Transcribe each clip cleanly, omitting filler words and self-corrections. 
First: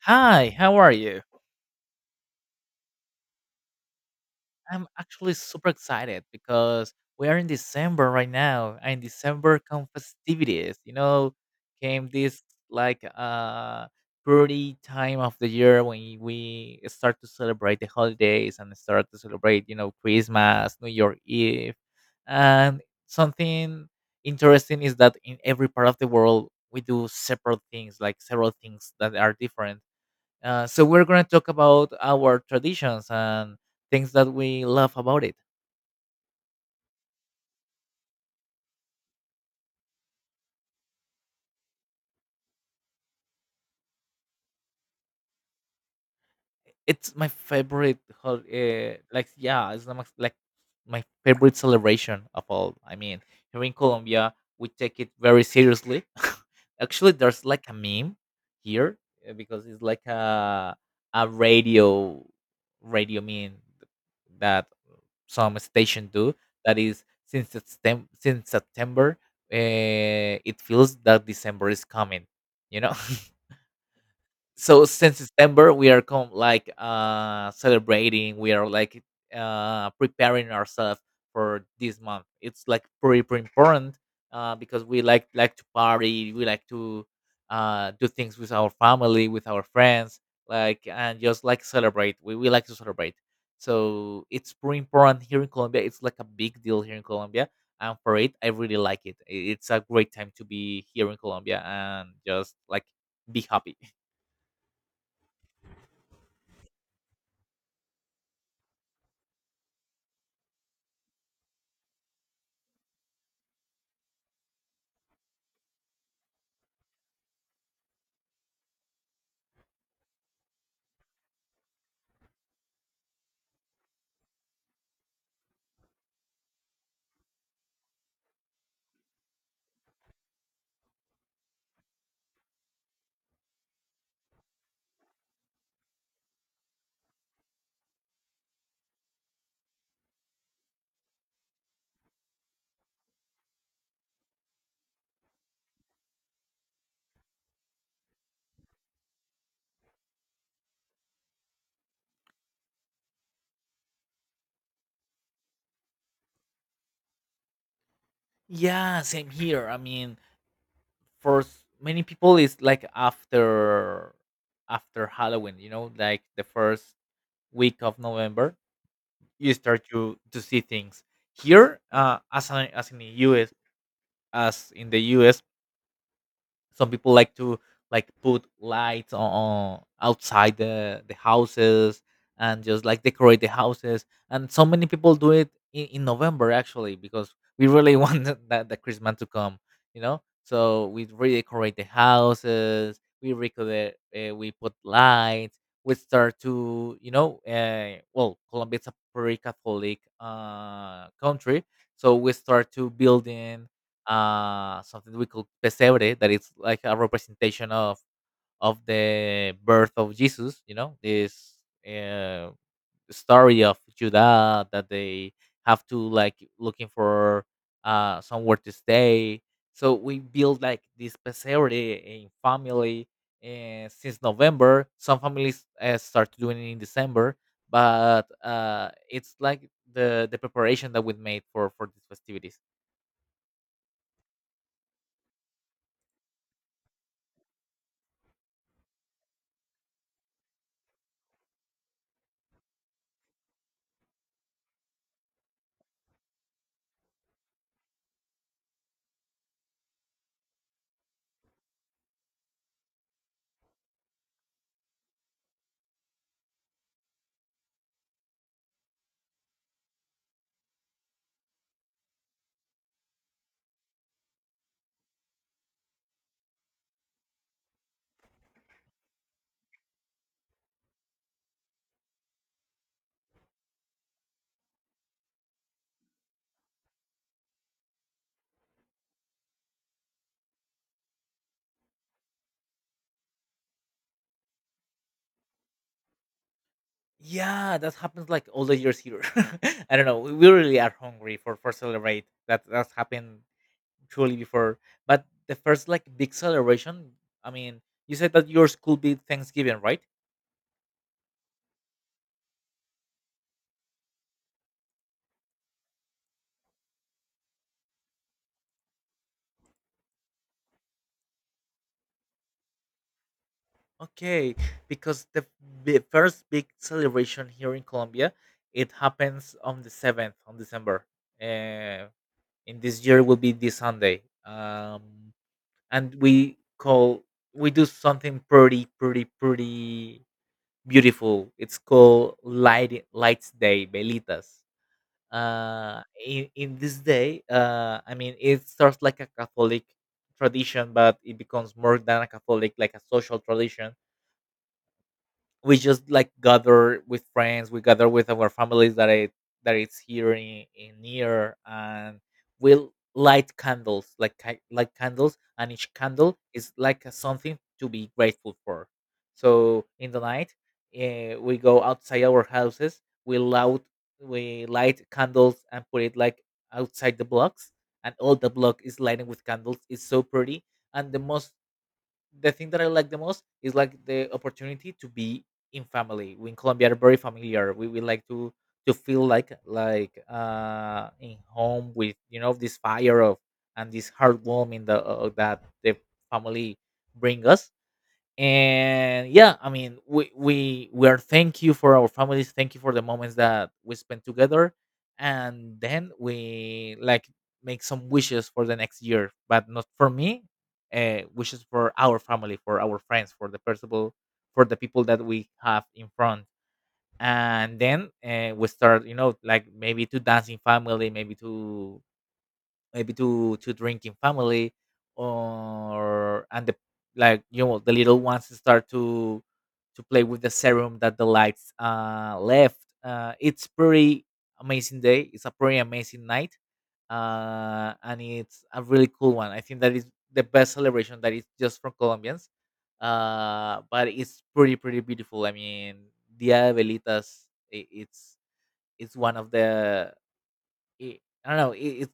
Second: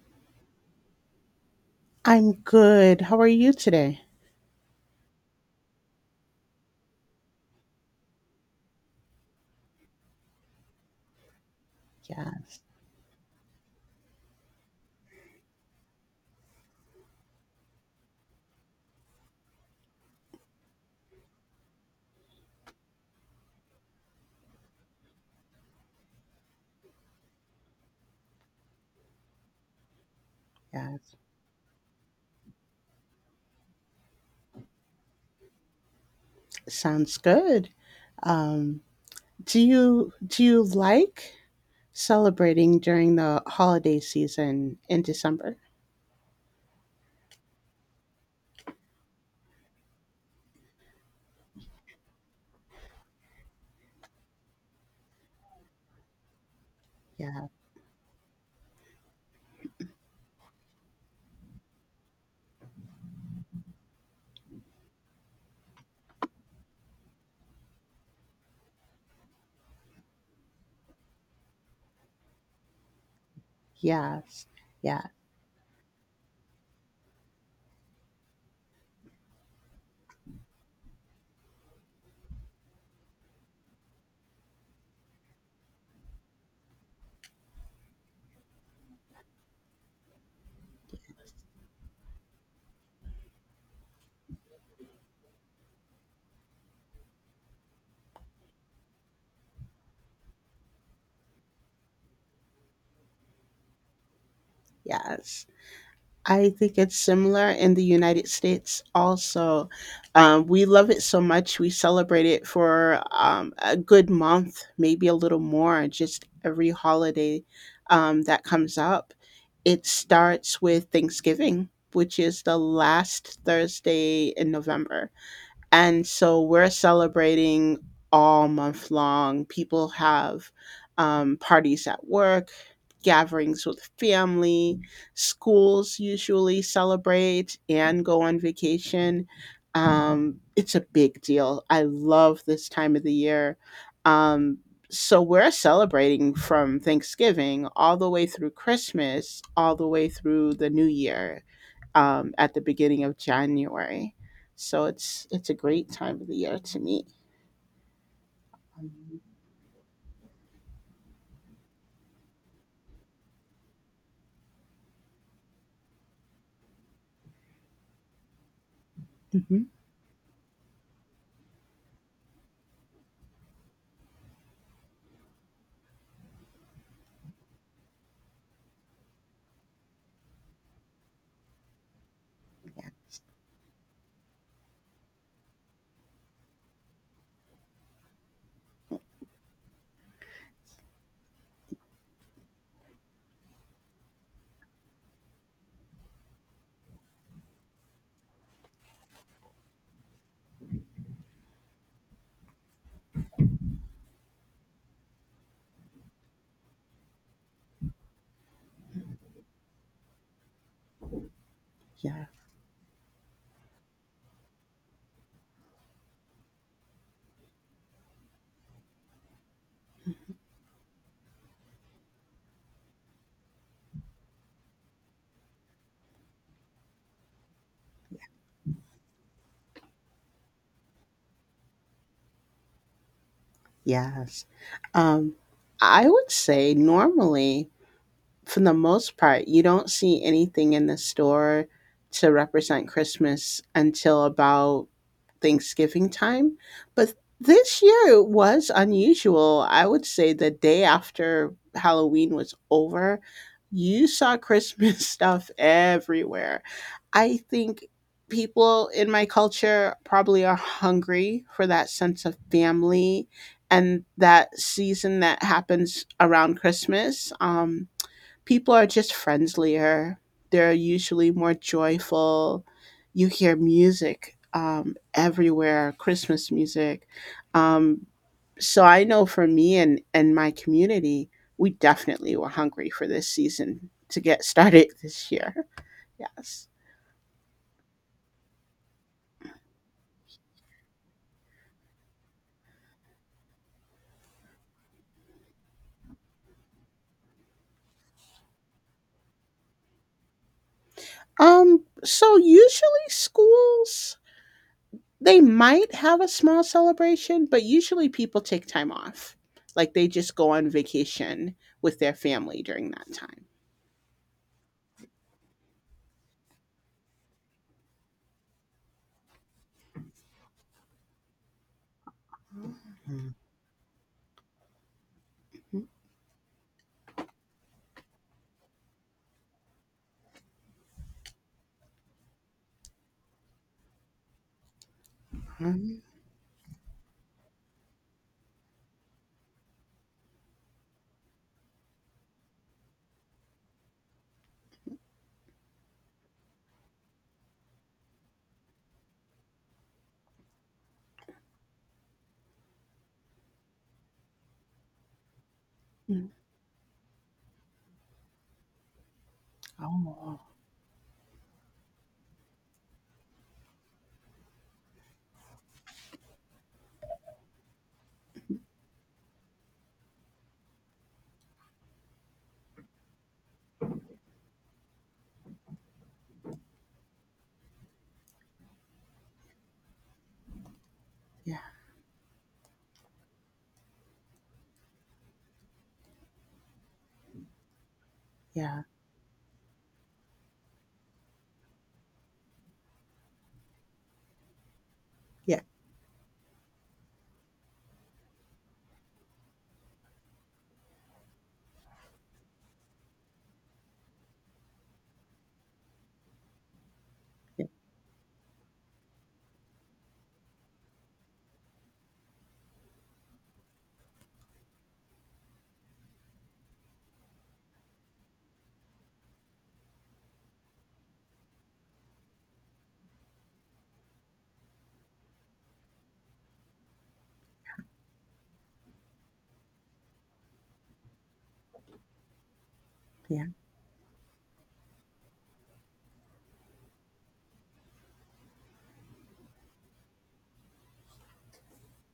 Hi, how are you? I'm good. How are you today? I'm actually super excited because we are in December right now, and December come festivities. You know, came Yeah, this like pretty time of the year when we start to celebrate the holidays and start to celebrate, you know, Christmas, New Year Eve, and something interesting is that in every part of the world we do separate things, like several things that are different. So yeah. we're going to talk about our traditions and things that we love about it. Sounds good. Um, do you like celebrating during the holiday season in December? It's my favorite, yeah, it's not like my favorite celebration of all. I mean, here in Colombia, we take it very seriously. Actually, there's Yeah. like a meme here, because it's like a a radio meme that some stations do. That is, since September, it feels that December is coming. You know. Yes. So Yeah. since December, we are celebrating. We are like preparing ourselves for this month. It's like pretty, pretty important because we like to party. We like to do things with our family, with our friends, like and just like celebrate. We like to celebrate. So it's pretty important here in Colombia. It's like a big deal here in Colombia, and for it, I really like it. It's a great time to be here in Colombia and just like be happy. Yes. I think it's similar in the United States also. We love it so much. We celebrate it for a good month, maybe a little more, just every holiday that comes up. It starts with Thanksgiving, which is the last Thursday in November. And so we're celebrating all month long. People have parties at work, gatherings with family, schools usually celebrate and go on vacation. It's a big deal. I love this time of the year. Um, so we're celebrating from Thanksgiving all the way through Christmas, all the way through the new year at the beginning of January. So it's a great time of the year to meet. Yeah, same here. I mean, for many people, it's like after Halloween. You know, like the first week of November, you Hmm. start to see things. Here, as I, as in the U.S., as in the U.S. Some people like to like put lights on outside the houses and just like decorate the houses. And so many people do it in November actually because we really want that the Christmas to come, you know. So we redecorate the houses. We record, we put lights. We start to, you know, well, Colombia is a very Catholic country, so we start to building something we call pesebre that it's like a representation of the birth of Jesus, you know, this Yeah. uh, story of Judah that they have to like looking for somewhere to stay. So we build like this pesebre in family, and since November some families, start doing it in December, but it's like the preparation that we made for these festivities. Yes. Um, I would say normally for the most part, you don't see anything in the store to represent Christmas until about Thanksgiving time. But this year it was unusual. I would say the day after Halloween was over, you saw Christmas stuff everywhere. I think people in my culture probably are hungry for that sense of family and that season that happens around Christmas. People are just friendlier. They're usually more joyful. You hear music everywhere, Christmas music. Um, so I know for me and my community, we definitely were hungry for this season to get started this year. Yes. Yeah, that happens like all the years here. I don't know. We really are hungry for celebrate. That's happened truly before. But the first like big celebration. I mean, you said that yours could be Thanksgiving, right? So usually schools, they might have a small celebration, but usually people take time off. Like they just go on vacation with their family during that time. Okay, because the first big celebration here in Colombia, it happens on the seventh on December. Uh, in this year will be this Sunday. And we call we do something pretty, pretty, pretty beautiful. It's called Light Lights Day Velitas. In this day, I mean, it starts like a Catholic tradition, but it becomes more than a Catholic, like a social tradition. We just like gather with friends, we gather with our families that it that it's here in near, and we'll light candles like light candles, and each Mm. candle is like a something to be grateful for. So in the Oh, night, we go outside our houses, we loud, we light candles and put it like outside the blocks, and all the block is lighting with candles. It's so pretty. And the most the thing that I like the most is like the opportunity to be in family. We in Colombia are very familiar. We like to feel like in yeah, home with, you know, this fire of and this heartwarming the, that the family bring us. yeah, And yeah, I mean, we are thank you for our families, thank you for the moments that we spent together, yeah, and then we like make some wishes for the next year, but not for me. Wishes for our family, for our friends, for the people, that we have in front. yeah, And then, we start, you know, like maybe to dance in family, maybe to drinking family or and the, like, you know, the little ones start to play with the serum that the lights left. It's pretty amazing day, it's a pretty amazing night. And it's a really cool one. I think that is the best celebration that is just for Colombians. yeah, But it's pretty, pretty beautiful. I mean, dia de velitas, i- it's it's one of the it, I don't know. It's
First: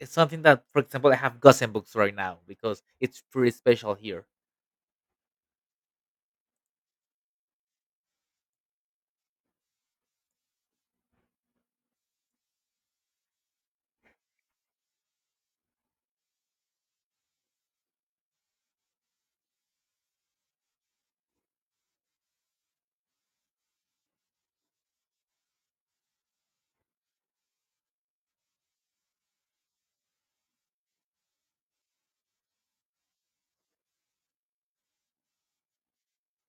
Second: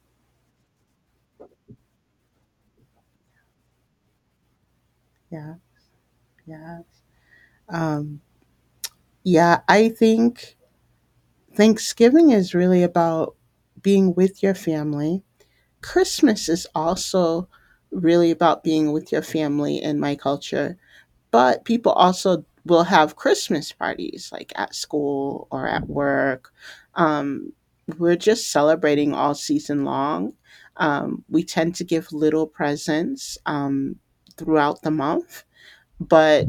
it's something that, for example, I have Gossen books right now because it's pretty special here. yeah, yeah. Um, yeah, I think Thanksgiving is really about being with your family. Christmas is also really about being with your family in my culture. But people also will have Christmas parties, like at school or at work. Um, we're just celebrating all season long. We tend to give little presents throughout the month, but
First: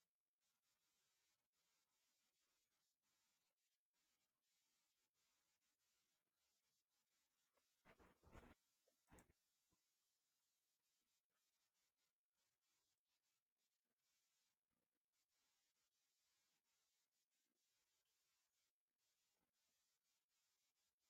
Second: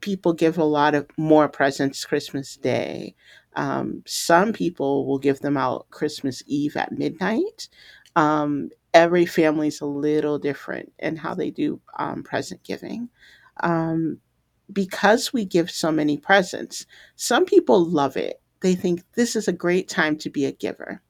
people give a lot of more presents Christmas Day. Some people will give them out Christmas Eve at midnight. Every family's a little different in how they do present giving. Um, because we give so many presents, some people love it. They think this is a great time to be a giver.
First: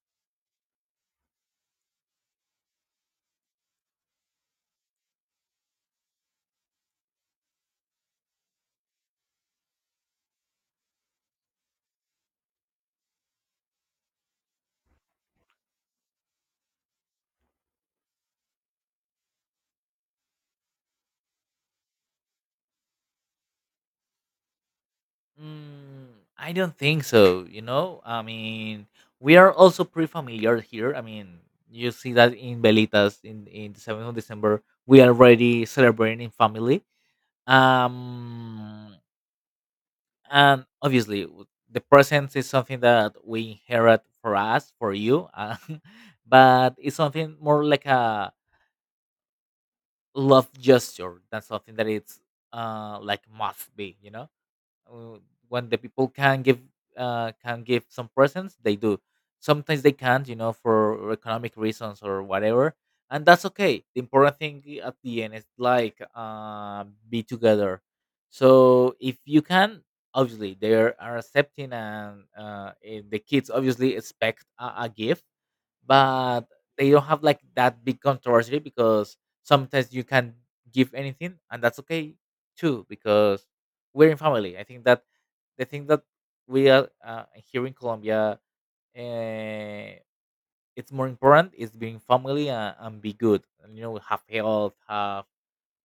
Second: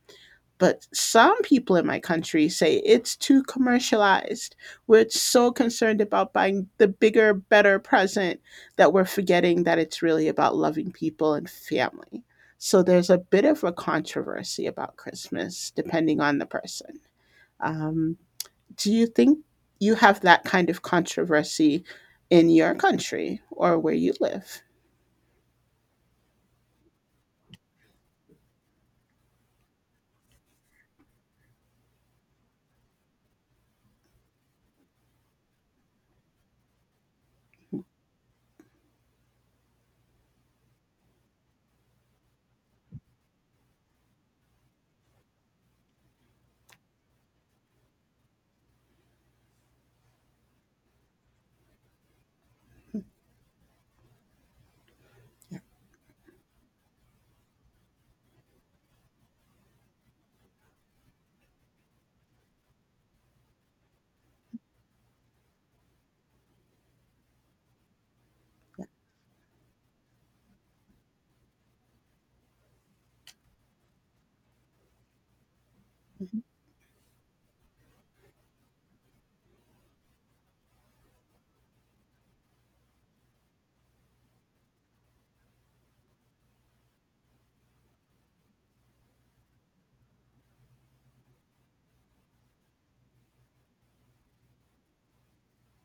But some people in my country say it's too commercialized. We're so concerned about buying the bigger, better present that we're forgetting that it's really about loving people and family. So there's a bit of a controversy about Christmas, depending on the person. Um, do you think you have that kind of controversy in your country or where you live? Mm, I don't think so. You know, I mean, we are also pretty familiar here. I mean, you see that in Velitas in the 7th of December, we are already celebrating in family. Um, and obviously, the presents is something that we inherit for us, for you, but it's something more like a love gesture than something that it's like must be, you know. When the people can give some presents they do. Sometimes they can't, you know, for economic reasons or whatever, and that's okay. The important thing at the end is like be together. So if you can obviously they are accepting. And uh, the kids obviously expect a gift, Hmm. but they don't have like that big controversy because sometimes you can give anything, and that's okay too because we're in family. I think that the thing that we are, here in Colombia, uh, it's more important is being family and be good, and, you know, have health, have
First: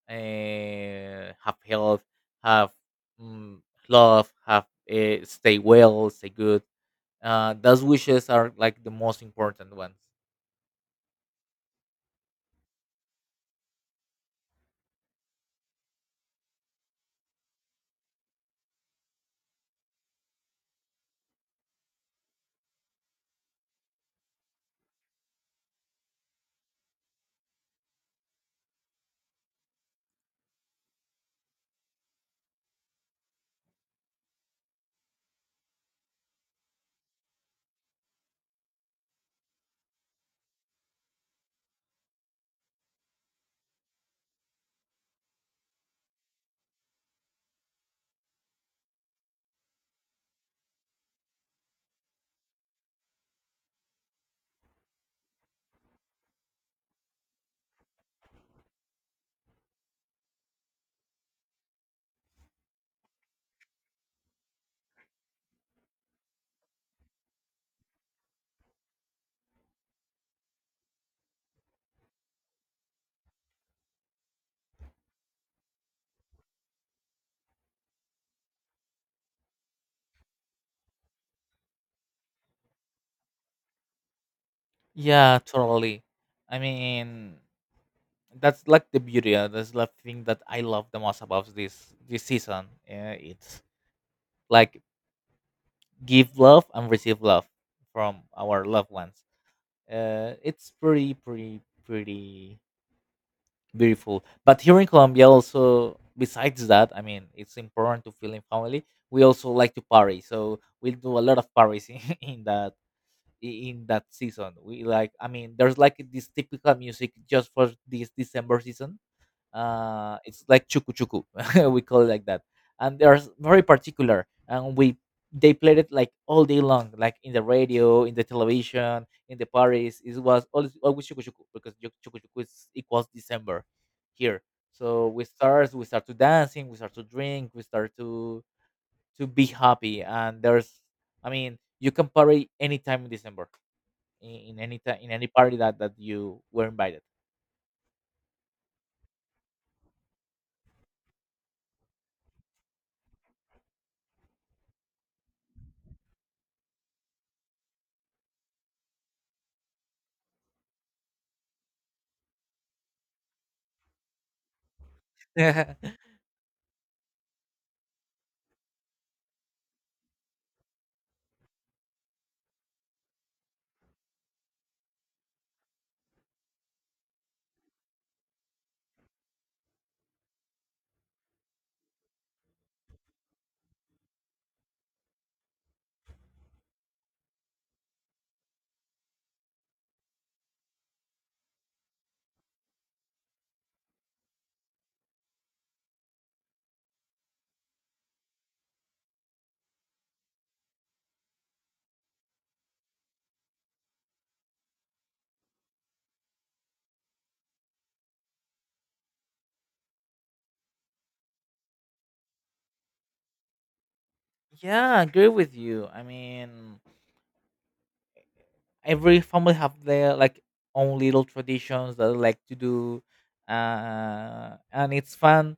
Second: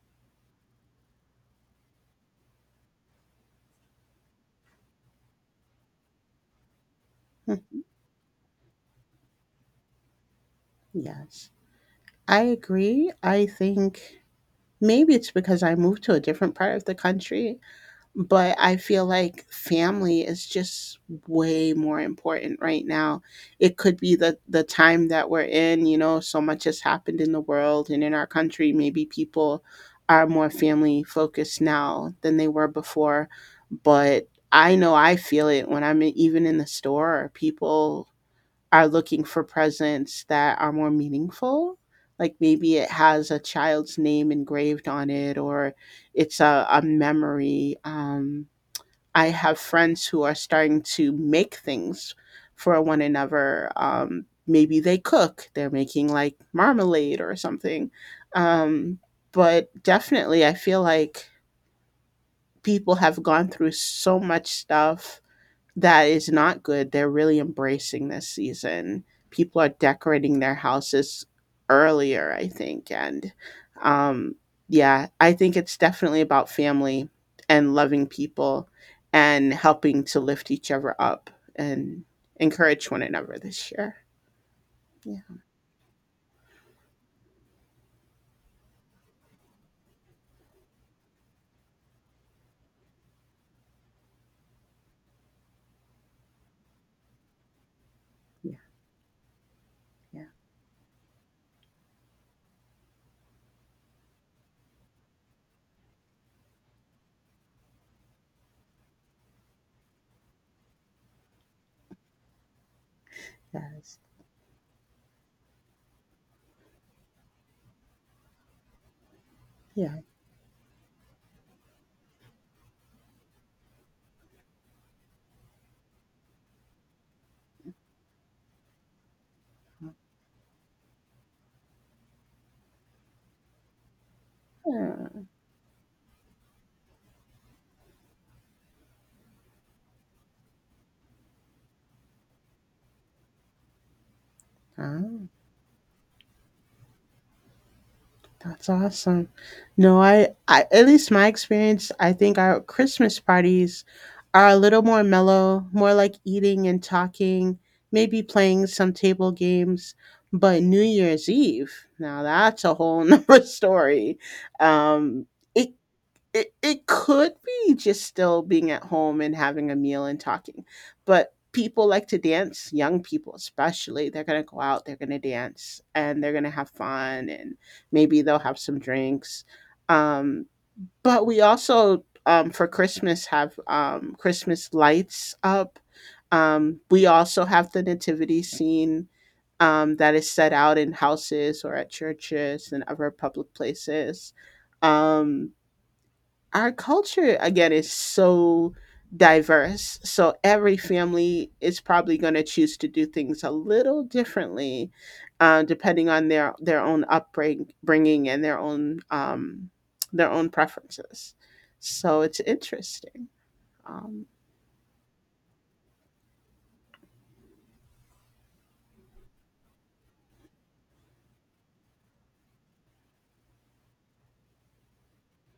uh, have health have mm, love, have, stay well, stay good. Those wishes are like the most important ones. Yes, I agree. I think maybe it's because I moved to a different part of the country, but I feel like family is just way more important right now. It could be the time that we're in. So much has happened in the world and in our country. Maybe people are more family focused now than they were before, but I know I feel it when even in the store. People are looking for presents that are more meaningful. Like maybe it has a child's name engraved on it, or it's a memory. I have friends who are starting to make things for one another. Maybe they cook, they're making like marmalade or something. Um, but definitely, I feel like people have gone through so much stuff that is not good. They're really embracing this season. People are decorating their houses earlier, I think. And um, yeah, I think it's definitely about family and loving people and helping to lift each other up and encourage one another this year. Yeah, Yeah, totally. I mean, that's like the beauty. That's the thing that I love the most about this season. It's like give love and receive love from yeah, our loved ones. yeah. It's pretty, pretty, pretty beautiful. But here in Colombia, also besides that, I mean, it's important to feel in family. We also like to party, so we do a lot of parties in that That in is, that season. We like, I mean, there's like this typical music just for this December season. yeah. It's like chuku chuku, we call it like that, and they're very particular, and we they played it like all day long, like in the radio, in the television, in the parties. It was always chuku chuku because chuku chuku is equals December here. So we start to dancing, we start to drink, we start to be happy. And there's, I mean, you can party anytime in December in, in any in Uh, any party that you were invited. That's awesome. No, I at least my experience, I think our Christmas parties are a little more mellow, more like eating and talking, maybe playing some table games. But New Year's Eve, now that's a whole nother story. Um, it Yeah, it could be just still being at home and having a meal and talking, but people like to dance. Young people especially, they're going to go out, they're going to dance, and they're going to have fun, and maybe they'll have some drinks. um but we also, for Christmas, have Christmas lights up. We also have the nativity scene that is set out in houses or at churches and other public places. Um, our culture again is so diverse, so every family is probably going to choose to do things a little differently, depending on their own upbringing and their own preferences, so it's interesting. um, I agree with you. I mean, every family have their like own little traditions that they like to do, and it's fun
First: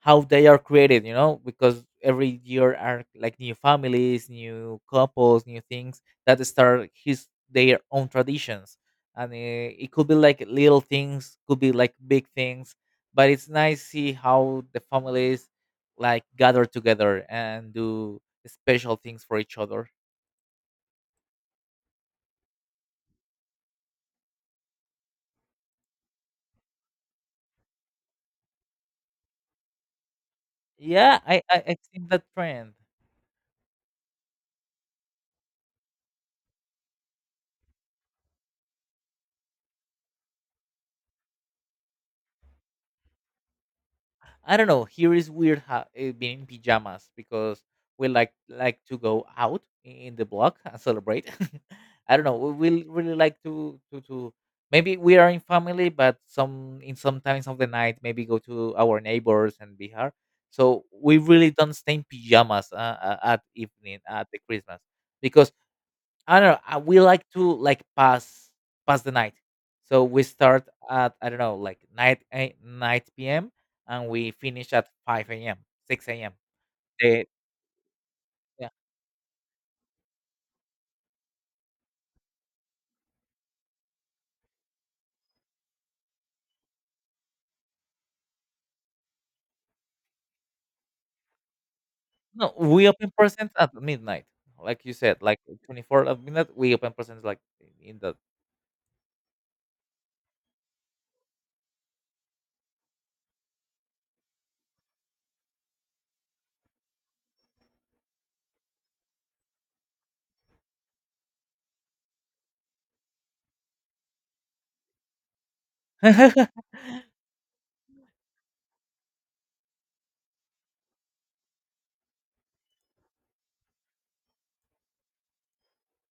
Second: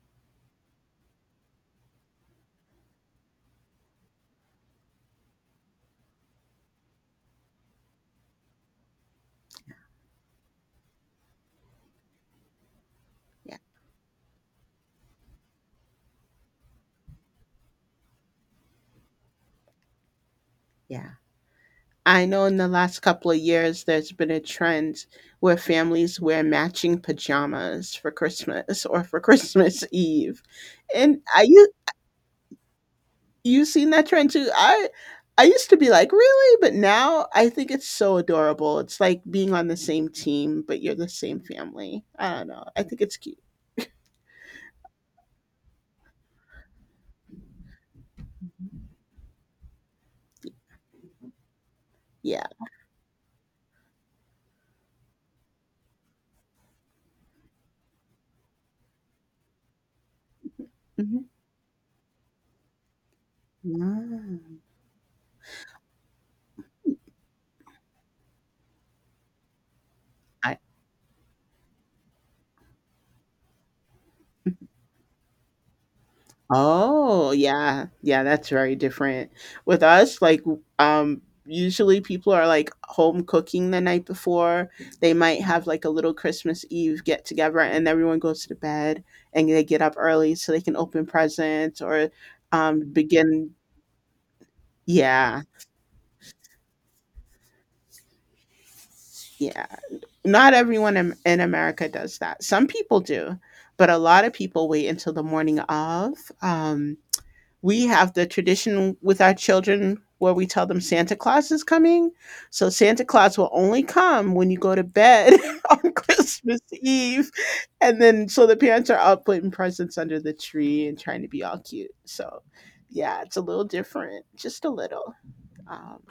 how they are created, you know, because every year are like new families, new couples, new things that start his their own traditions. And it could be like little things, could be like big things, but it's Yeah. nice see how the families like gather together and do special things for each other. Yeah. I know in the last couple of years there's been a trend where families wear matching pajamas for Christmas or for Christmas Eve, Yeah, and I I think that trend you've seen that trend too? I used to be like, "Really?" But now I think it's so adorable. It's like being on the same team, but you're the same family. I don't know. I think it's cute. I don't know. Here is weird being in pajamas because we like to go out in the block and celebrate. I don't know. Yeah. We will really like to maybe we are in family, but some in some times of the night maybe go to our neighbors and be Bihar. So we Mhm. really don't stay in pajamas at evening at the Mm. Christmas because I don't know. We like to like pass the night, so we I start at I don't know like night eight, night p.m. and we finish at five a.m. six a.m. They- Oh, yeah. Yeah, that's yeah. very different. With us, like, w usually people are, like, home cooking the night before. They might have, like, a little Christmas Eve get together, and everyone goes to bed, and they get up early so they can open presents, or No, we open begin. presents at midnight, like you said, like Yeah, 24 at midnight. We open presents like in the yeah. Not everyone in America does that. Some people do, but a lot of people wait until the morning of. Um, we have the tradition with our children where we tell them Santa Claus is coming. So Santa Claus will only come when you go to bed on Christmas Eve. And then so the parents are up putting presents under the tree and trying to be all cute. So yeah, it's a little different, just a little. Um,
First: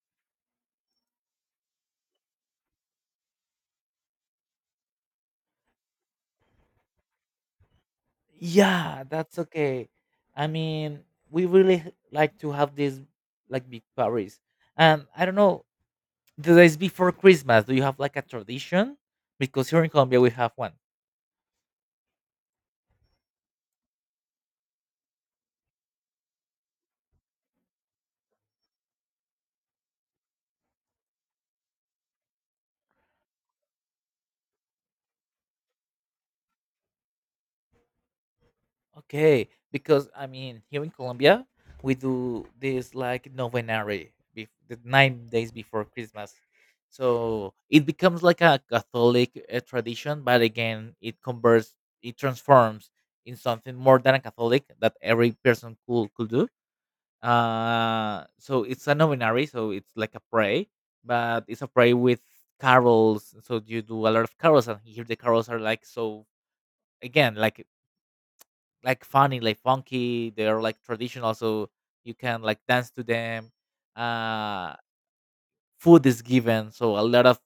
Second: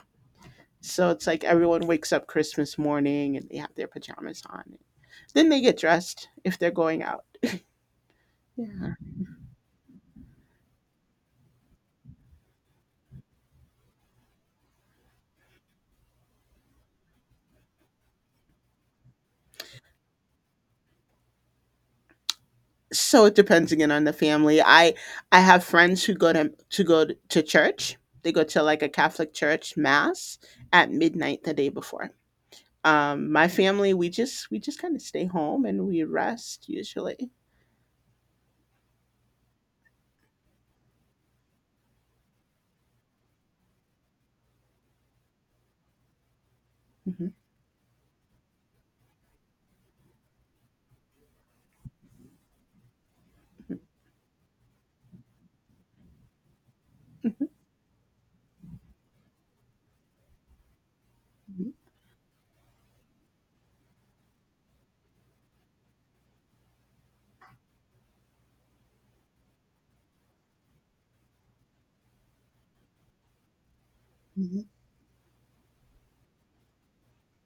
So it's like everyone wakes up Christmas morning and they have their pajamas on. Then they get dressed if they're going out. Yeah. yeah, that's okay. I mean, we really like to have these like big parties, and I don't know. The days before Christmas, do you have like a tradition? Because here in Colombia we have one. So it depends again on the family. I have friends who go to church. They go to like a Catholic church mass at midnight the day before. My family, we just kind of stay home and we rest usually. Okay, because I mean here in Colombia we do this like novenary, the 9 days before Christmas. Hmm. So it becomes like a Catholic tradition, but again it converts, it transforms in something more than a Catholic that every person could do. So it's a novenary, so it's like a prey, but it's a Hmm. prey with carols, so you do a lot of carols, and here the carols are like, so again, like funny, like funky, they're like traditional, so you can like dance to them. Hmm. uh Food is given, so a lot of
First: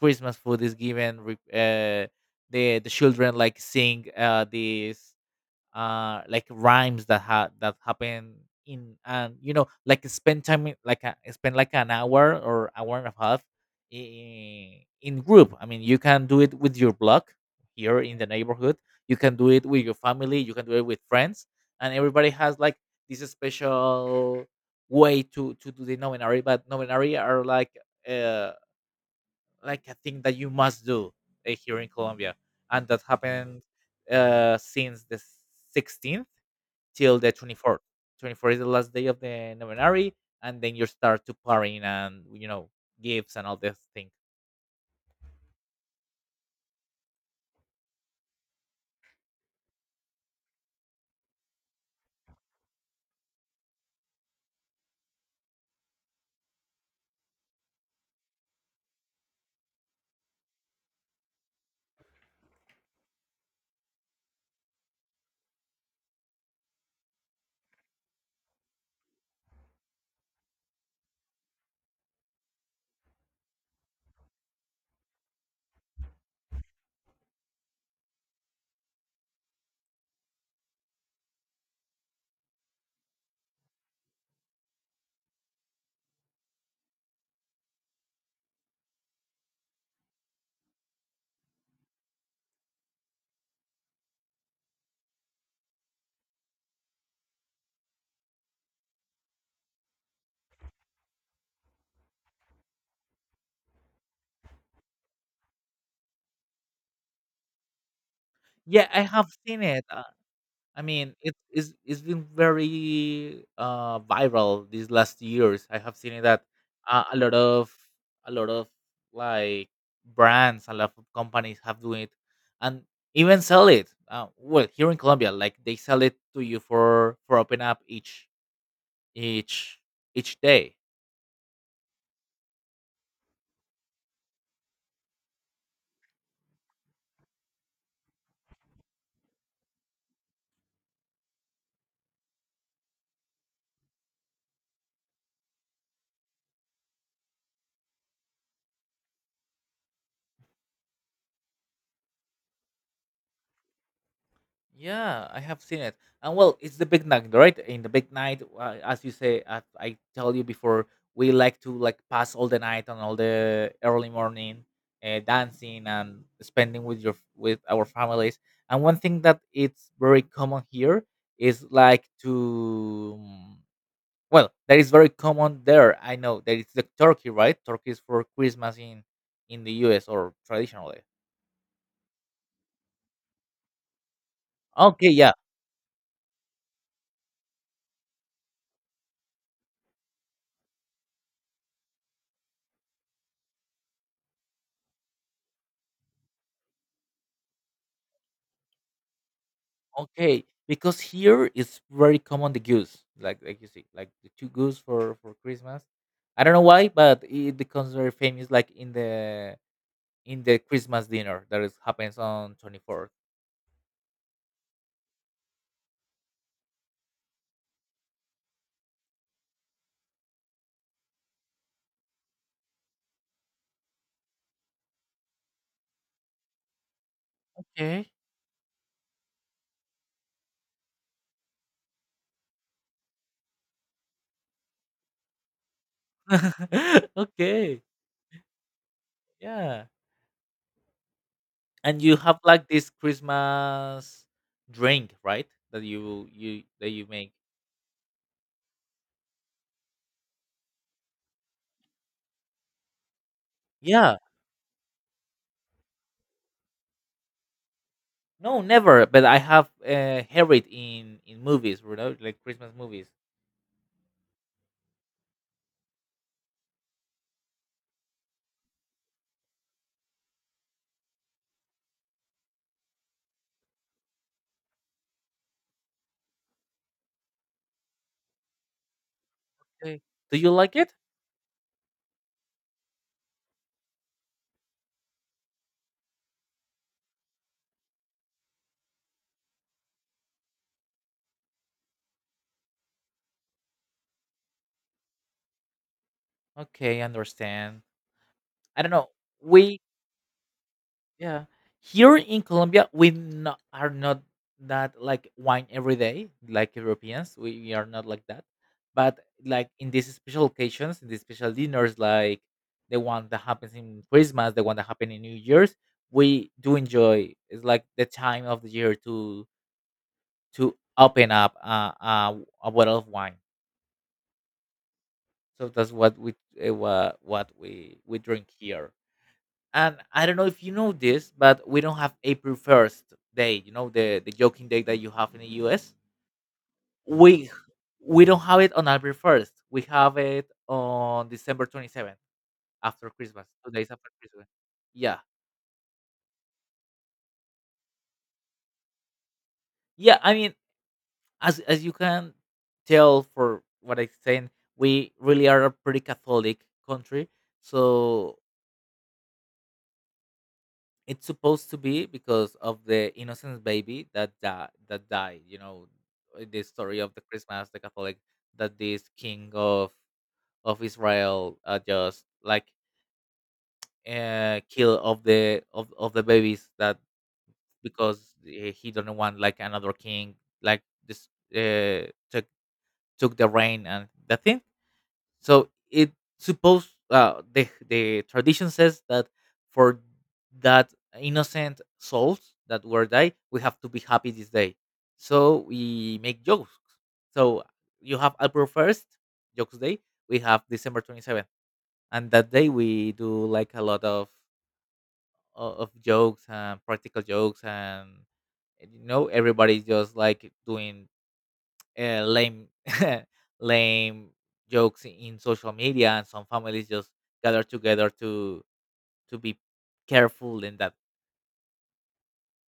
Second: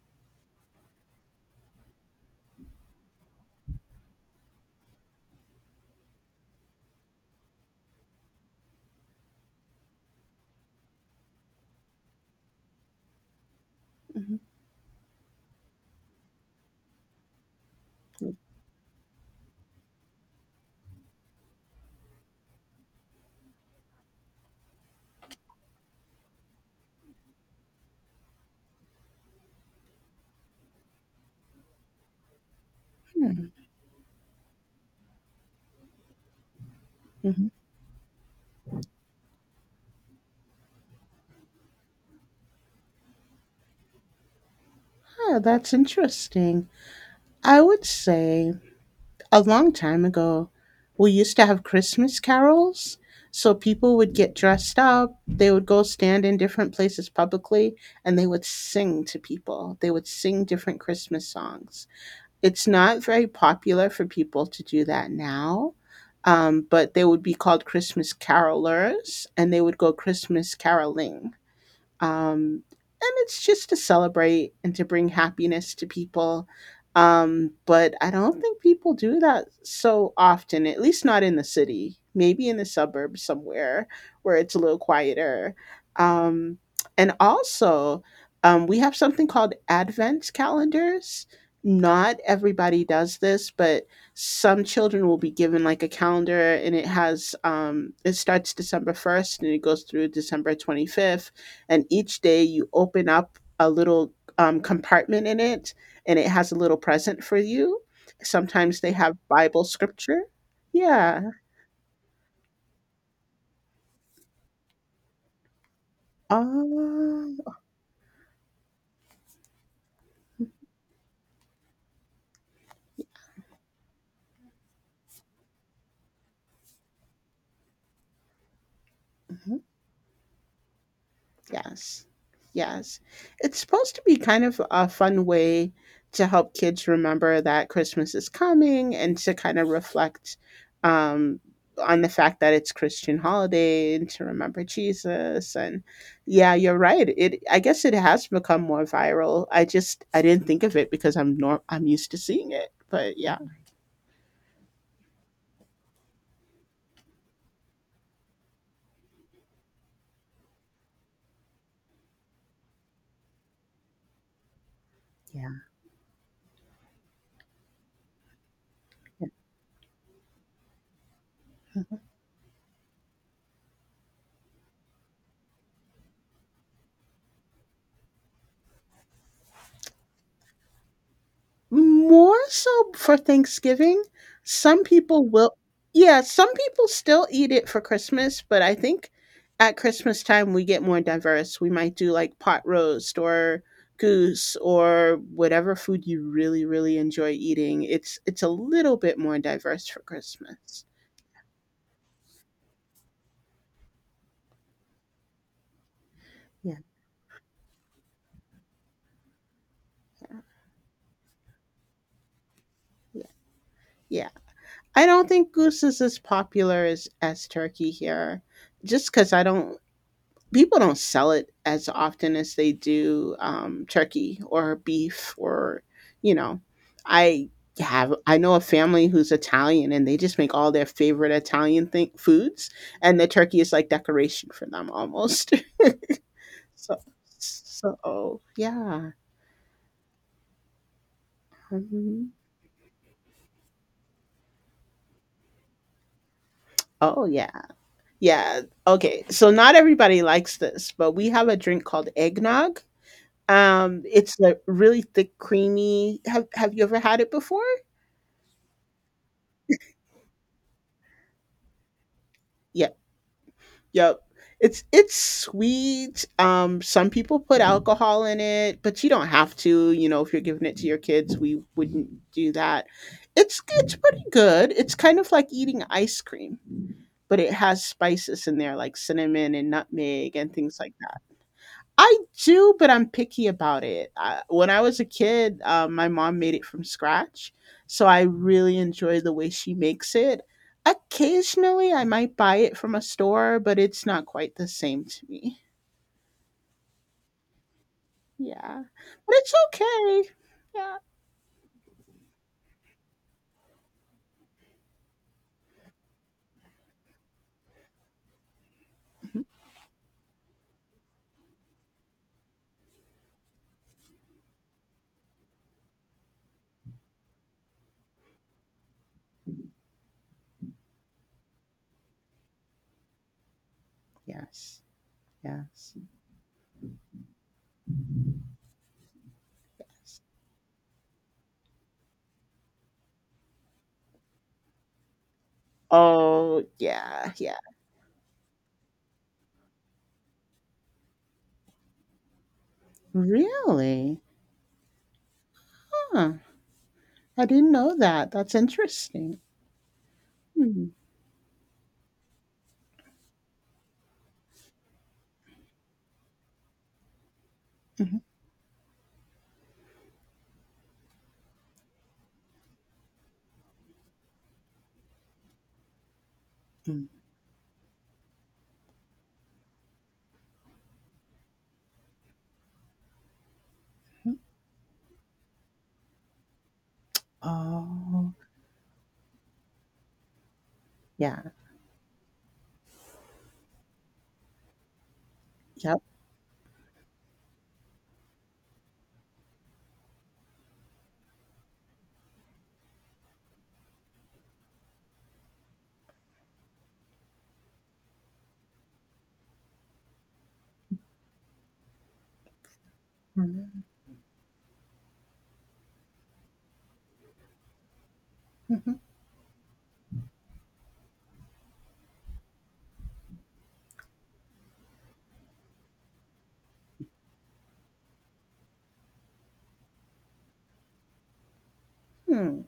Christmas food is given the children like sing these like rhymes that that happen in, and you know, like spend time like a, spend like an hour or hour and a half in, in group. I mean, you can do it with your block here in the neighborhood, you can do it with your family, you can do it with friends, and everybody has like this special way to do the novenary. But novenary are like, uh like a thing that you must do, here in Colombia, and that Hmm. happened since the 16th till the Hmm. 24th. 24 is the last day of the novenary, and then you start to partying, and you know, gifts and all this thing. Oh, that's interesting. I would say a long time ago, we used to have Christmas carols. So people would get dressed up, they would go stand in different places publicly, and they would sing to people. They would sing different Christmas songs. It's not very popular for people to do that now, but they would be called Christmas carolers and they would go Christmas caroling. Um, and it's just to celebrate and to bring happiness to people. But I don't think people do that so often, at least not in the city, maybe in the suburbs somewhere where it's a little quieter. Um, and also, we have something called Advent calendars. Not everybody does this, but some children will be given like a calendar, and it has, it starts December 1st and it goes through December 25th. And each day you open up a little compartment in it, and it has a little present for you. Sometimes Yeah, they I have have seen Bible it. Scripture. I mean, Yeah. it is, it's been very viral these last years. I have seen it that uh, a lot Oh. of a lot of like brands, a lot of companies have doing it, and even sell it. Well, here in Colombia, like they sell it to you for open up each each day. Yes. Yes. It's supposed to be kind of a fun way to help kids remember that Christmas is coming and to kind of reflect um, on the fact that it's Christian holiday and to remember Jesus. And yeah, you're right. It I guess it has become more viral. I didn't think of it because I'm nor- I'm used to seeing it. But yeah. Yeah, I have seen it. And well, it's the big night, right? In the big night, as you say, as I tell you before, we like to like pass all the night and all the early morning, Yeah. dancing and spending with your with our families. And one thing that it's very common here is like to well, that is very common there. I know that it's the turkey, right? Turkey is for Christmas in the U.S., or traditionally. More so for Thanksgiving. Some Okay, people yeah. will Yeah, some people still eat it for Christmas, but I think at Christmas time we get more diverse. We might do like pot roast or goose or whatever food you really, really enjoy eating. It's a little bit more diverse for Okay, Christmas. because here it's very common the goose, like you see, like the two goose for Christmas. I don't know Yeah. why, but it becomes very famous, like in the Christmas dinner that is happens on 24th. Yeah. Yeah. I don't think goose is as popular as turkey here, just cuz I don't people don't sell it as often as they do turkey or beef or you know i Okay. I know a family who's Italian and they just make all their favorite Italian thing foods, and the turkey is like decoration for them almost. So Okay, yeah. yeah, and you Mhm. have like this Christmas drink, right? That you that you Oh make. yeah, yeah, okay, so not everybody likes this, but we have a drink called eggnog. Yeah, It's a really thick, creamy. Have you ever had it before? no, never. But I have heard it in movies, you know, like Christmas Yeah. movies. Yep. It's sweet. Some people put alcohol in it, but you don't have to, if you're giving it to your kids, we wouldn't do that. It's pretty good. It's kind of like eating ice cream, but it has spices in there like cinnamon and Okay. nutmeg Do you and like things it? like. I do, but I'm picky about it. When I was a kid, my mom made it from scratch, so I really enjoy the way she makes it. Occasionally, I might buy it from a store, but it's not quite the same to me. Okay, I understand. Yeah, I don't know. but it's We, okay. Yeah. yeah. Here in Colombia, we not, are not that like wine every day, like Europeans. We are not like that. But Mhm. like in these special occasions, in these special dinners, like the one that happens in Christmas, the one that happens in New Year's, we do enjoy. It's like the time of the year to open up a bottle of wine. Yes. So that's Yes. what we, uh, what we drink here. And Yes. I don't know if you know this, but we don't have April 1st Day. You know, the joking day that you have in the U.S. Oh, yeah. We, Yeah. Don't have it on April 1st. We have it on December 27th, after Christmas. 2 days after Really? Christmas. Yeah, Huh. I didn't know that. That's interesting. yeah. I mean, Mm-hmm. as you can tell for what I'm saying, we really are a pretty Catholic country. Hmm. So it's supposed to be because of the innocent baby that that died. You know, the story Mhm. of the Christmas, the Catholic, that this king of Israel just like Mhm. Kill of the of the babies that, because Oh, he do not want like another king like this yeah. took the reign and the thing, so Yep. it supposed, the tradition says that for that innocent souls that were died, we have to be happy this day. So we make jokes. So you have April 1st, Jokes Day. We have December 27th, and that day we do like a lot of of jokes and practical jokes, and Mhm. you know, everybody's just like doing lame lame jokes in social media, and some families just gather together to be careful in that. Hmm,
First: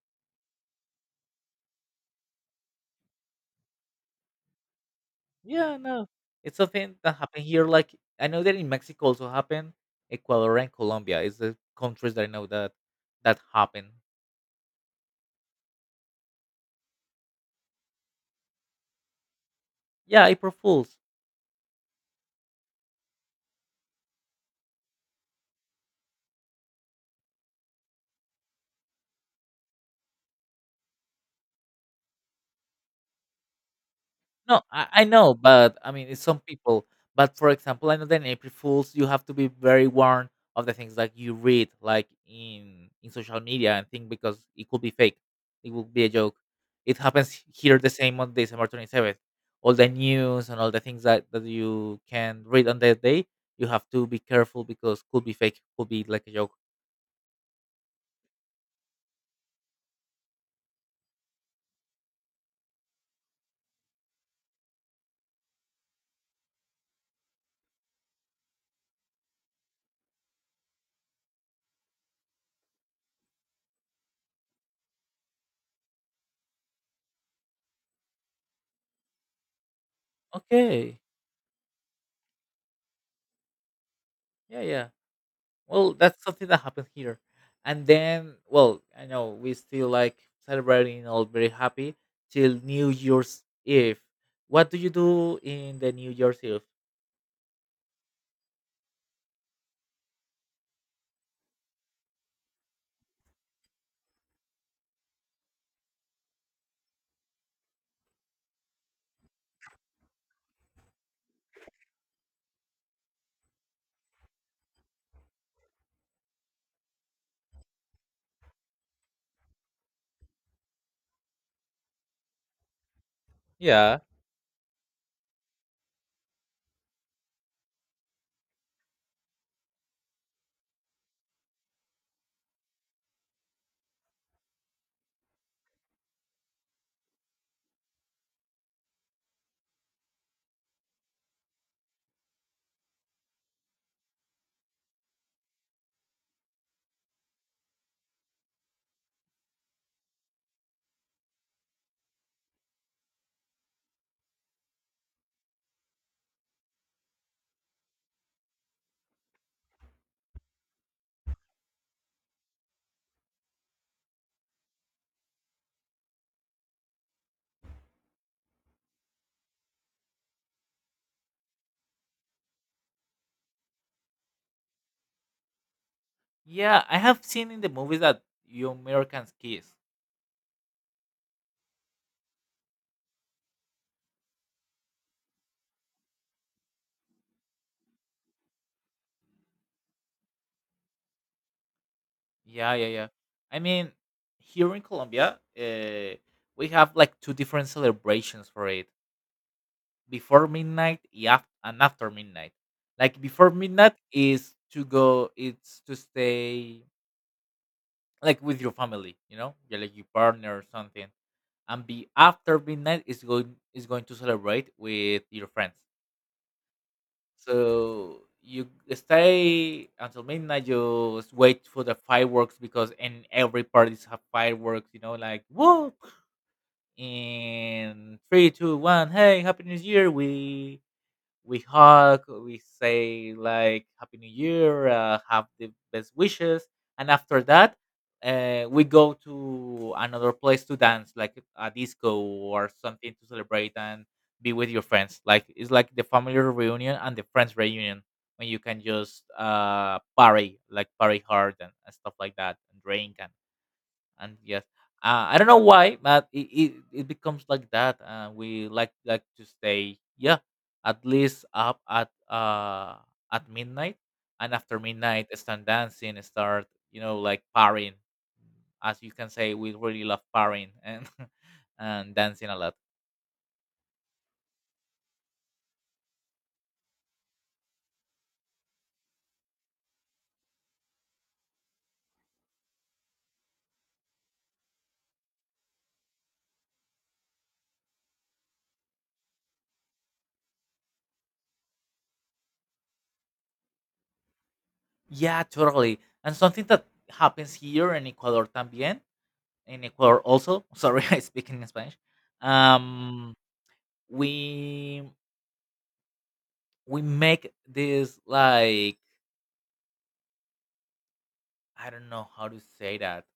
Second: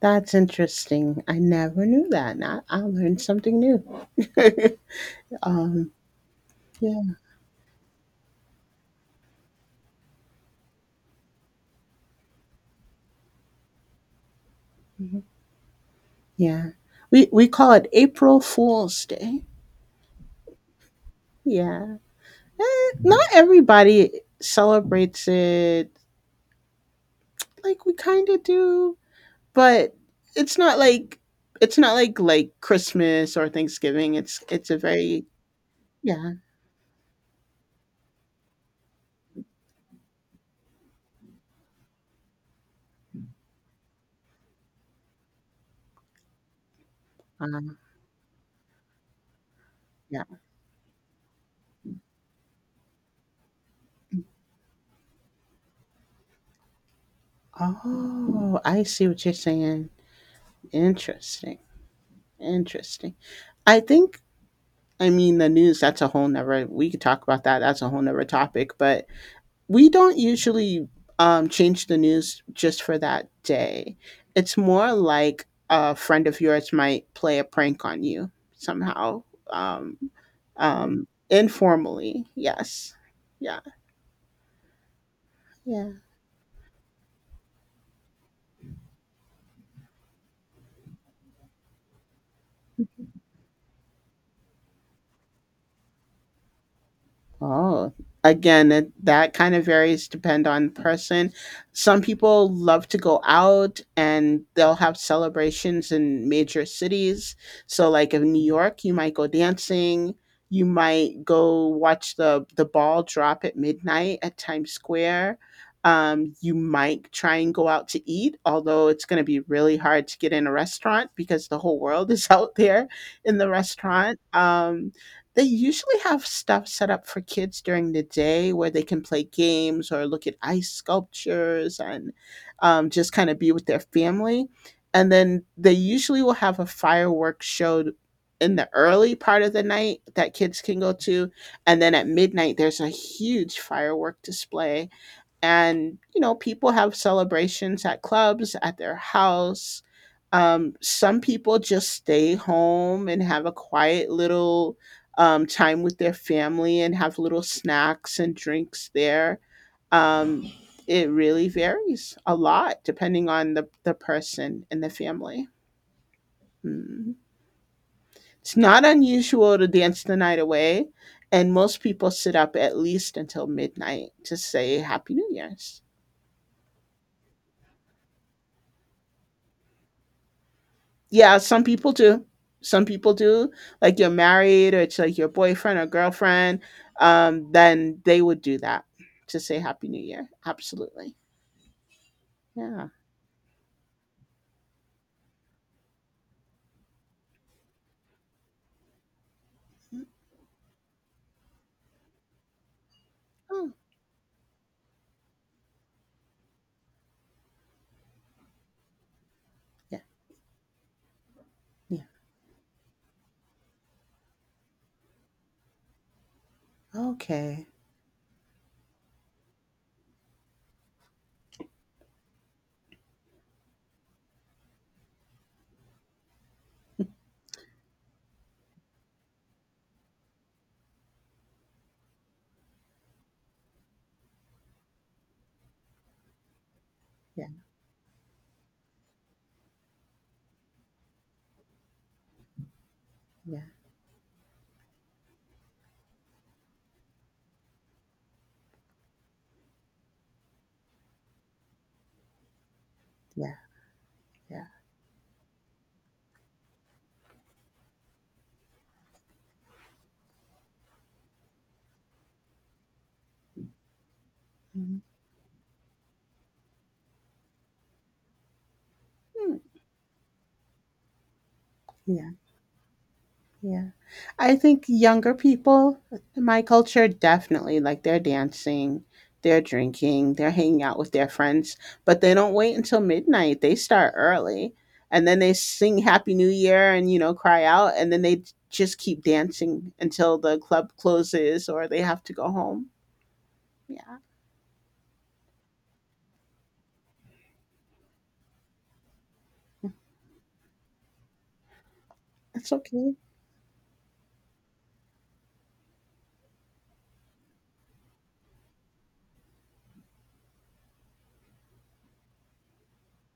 that's interesting. I never knew that. I learned something new. Yeah, um, no, it's something yeah, that happened here. Like, I know that in Mexico also happened, Ecuador and Colombia is the countries that I know that happened. mhm, yeah. We call it April Fool's Day. Yeah, April Fools. Yeah. Eh, not everybody celebrates it like we kind of do, but it's not like it's not like Christmas or Thanksgiving. It's No, it's a I very know, but I mean, it's yeah. some people. But for example, I know that in April Fools, you have to be very warned of the things that you read, like in social media and things, because it could be fake. It would be a joke. It happens um, here the same on December 27th. All the yeah. news and all the things that you can read on that day, you have to be careful because could be fake, could be like a joke. Oh, I see what you're saying. Interesting, interesting. I think I mean, the news, that's a whole nother, we could talk about that. That's a whole nother topic. But we don't usually change the news just for that day. It's more like a friend of yours might play a prank on you somehow, um, Okay, informally. Yes. Yeah. yeah, yeah. Yeah. Well, that's something that happened here. And then, well, I know we still like celebrating all very happy till New Year's Eve. What do you do in the New Year's Eve? Oh, again, it, that kind of varies depend on the person. Some people love to go out and they'll have celebrations in major cities. So like in New York, you might go dancing, you might go watch the ball drop at midnight at Times Square. You might try and go out to eat, although it's going to be really hard to get in a restaurant because the whole world is out there in the Yeah. restaurant. They usually have stuff set up for kids during the day where they can play games or look at ice sculptures and just kind of be with their family. And then they usually will have a fireworks show in the early part of the night that kids can go to. And then at midnight, there's a huge firework display, and you know people have celebrations at clubs at their house. Some people just stay home and have a quiet little time with their family and have little snacks and drinks there. um, it really varies a lot depending on the person and the family. Mm. It's not unusual to dance the night away, and most people sit up at least until midnight to say happy new year's. Yeah, I have seen in the movies that you Americans kiss. Yeah, some people do. Some people do. Like you're married or it's like your boyfriend or girlfriend, then they would do that to say Happy New Year. Absolutely. Yeah, Yeah. yeah, yeah. I mean, here in Colombia, we have like two different celebrations for it: Mm. before midnight, yeah, and after midnight. Like, before Oh, midnight is to go, it's to stay like with your family, you know, you're like yeah. your partner or something. And Yeah. be after midnight is going, is going to celebrate with your friends. Okay. So you stay until midnight. You wait for the fireworks, because in every parties have fireworks. You know, like whoa, in 3, 2, 1. Hey, happy New Year! We hug, we say like Happy New Year, have the best wishes, and after Yeah. that, we go to another place to dance, like a disco or something, to Yeah. celebrate and be with your friends. Like, it's like the family reunion and the friends reunion, when you can just party, like party hard and stuff like that, and drink, Yeah. and yes. Yeah. I don't know why, but it becomes like that. We like to stay, yeah, at least up at midnight, and after Mhm. midnight start dancing, start, you know, like partying. As you can say, Mm. we really love partying and and Yeah. dancing a lot. Yeah. I think younger people in my culture definitely like they're dancing, they're drinking, they're hanging out with their friends, but they don't wait until midnight. They start early and then they sing happy new year and you know cry out and then they just keep dancing until the club closes or they have to go home. Yeah. Yeah, totally. And something that happens here in Ecuador también, in Ecuador also. Sorry, I speak in Spanish. It's okay. um we make these like, I don't know how to say that,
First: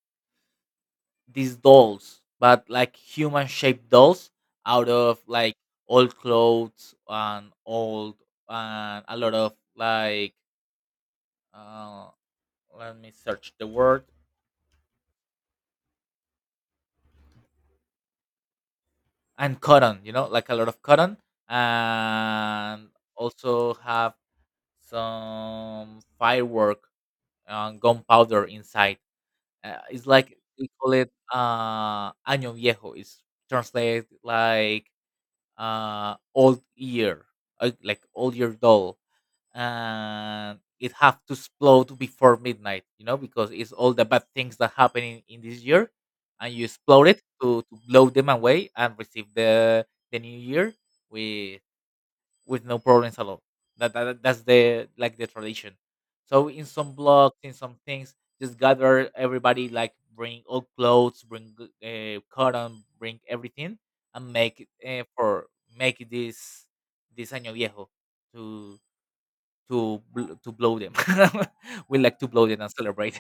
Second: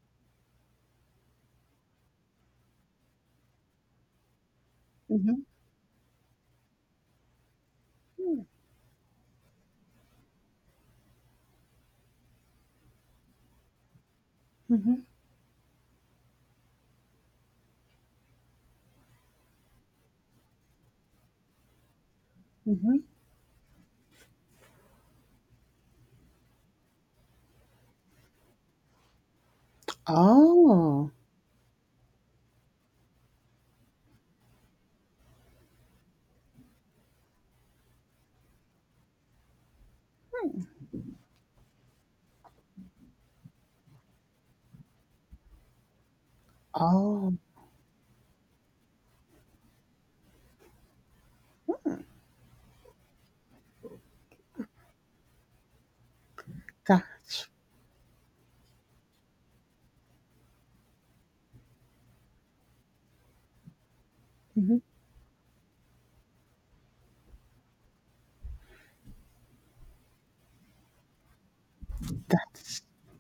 these dolls, but like human shaped dolls out of Mhm. like old clothes and old and a lot of like, uh, let me search the word, Mhm. and cotton, you know, like a lot of cotton, and Mhm. also have some firework and gunpowder inside. It's like we call Oh. it año viejo. It's translated like old year, like old year doll, and it have to explode before midnight. You know, because it's all the bad things that happen in this year, and you explode it Oh. To blow them away and receive the new year with no problems at all. That, that's the like the tradition. So in some blocks, That's in some things, just gather everybody, like bring old clothes, bring cotton, bring everything, and make it, mhm. For make this año viejo to to blow them. We like to blow them and that's celebrate.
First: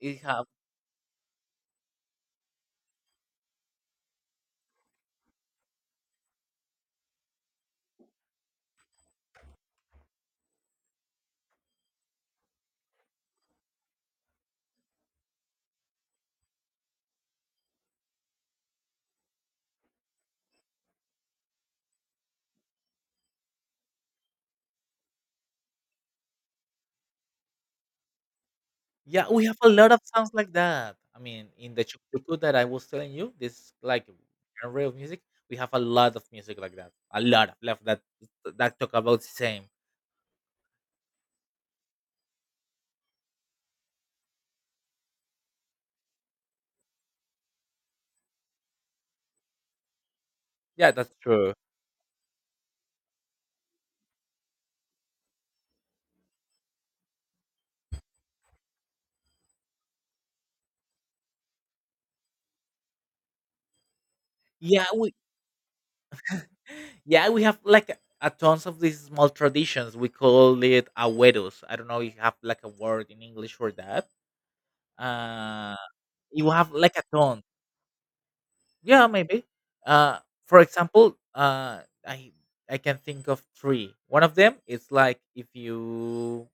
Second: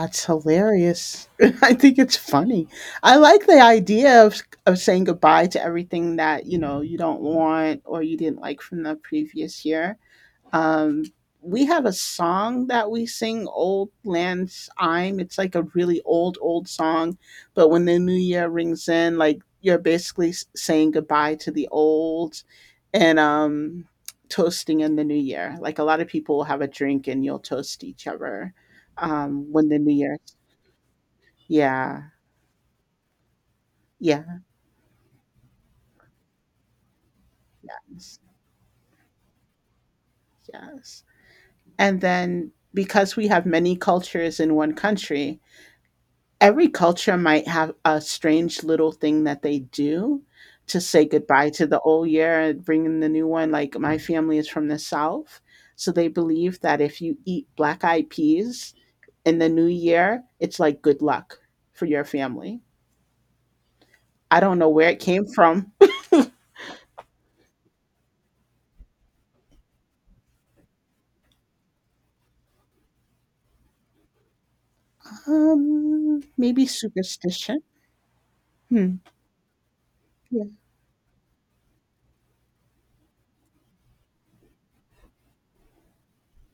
It have. hilarious. I think it's funny. I like the idea of saying goodbye to everything that, you know, you don't want or you didn't like from the previous year. Um, we have a song that we sing, Old Land's Syme. It's like a really old, old song. But when the new year rings in, like you're basically saying goodbye to the old and toasting in the new year. Like a lot of people will have a drink and you'll toast each other Yeah, we have when a the lot new of year. songs like that. I mean, in the Yeah. Chucutuco that I was telling you, this like Yeah. genre of music, we have a lot of music like that. A lot of love that Yes. Talk about the same. Yes. And then because we have many cultures in one country, every culture might have a strange little thing that they do to Yeah, say that's goodbye true. to the old year and bring in the new one. Like my family is from the South, so they believe that if you eat black eyed peas in the new year, it's like good luck for your family. I don't know Yeah, where it we came from. yeah, we have like a tons of these small traditions. We call it agüeros. I don't know if you have like a word in English for that. Uh, you Maybe have like a ton. superstition. Hmm. Yeah, maybe. Uh, Yeah. for example, I I can think of three. One of them is like if you,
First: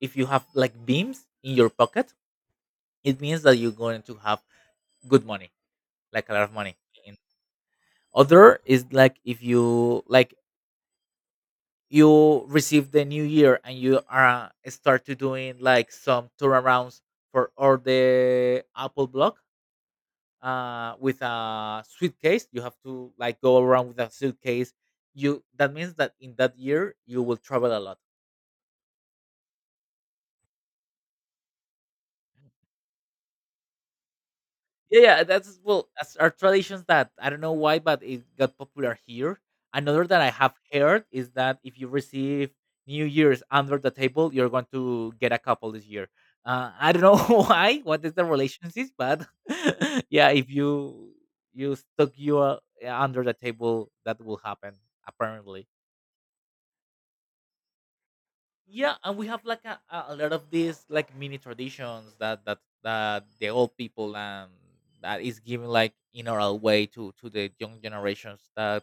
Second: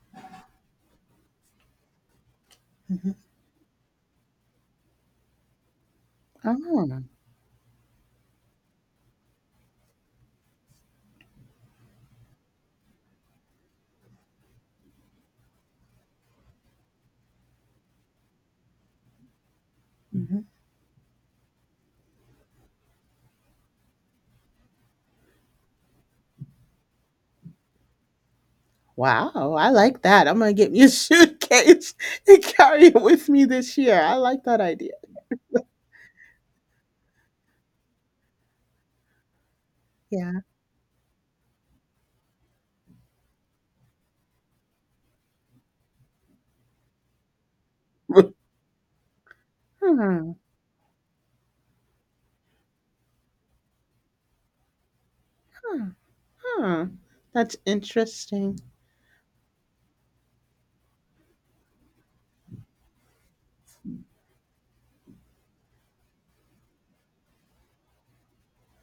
if you have like beams in your pocket, Hmm. it means that you're going to have good money, like a lot of money. Oh. And other is like if you like, you receive the new year and you are start to doing like some turnarounds for all the Apple block, Mhm. With a suitcase. You have to like go around with a suitcase. You, that means that in that year you will travel a lot. Wow, I like that. I'm gonna get me a suitcase and carry it with me this year. I like that idea. Yeah, yeah, that's, well, that's our traditions that I don't know why, but it got popular here. Another that I Yeah. have heard is that if you receive New Year's under the table, you're going to get a couple this year. I don't know why, what is the relationship, but yeah, Hmm. if you, you stuck you under the table, that will happen apparently. Huh. Huh. That's interesting. Yeah, and we have like a lot of these like mini traditions that the old people that is given like in oral way to the young generations that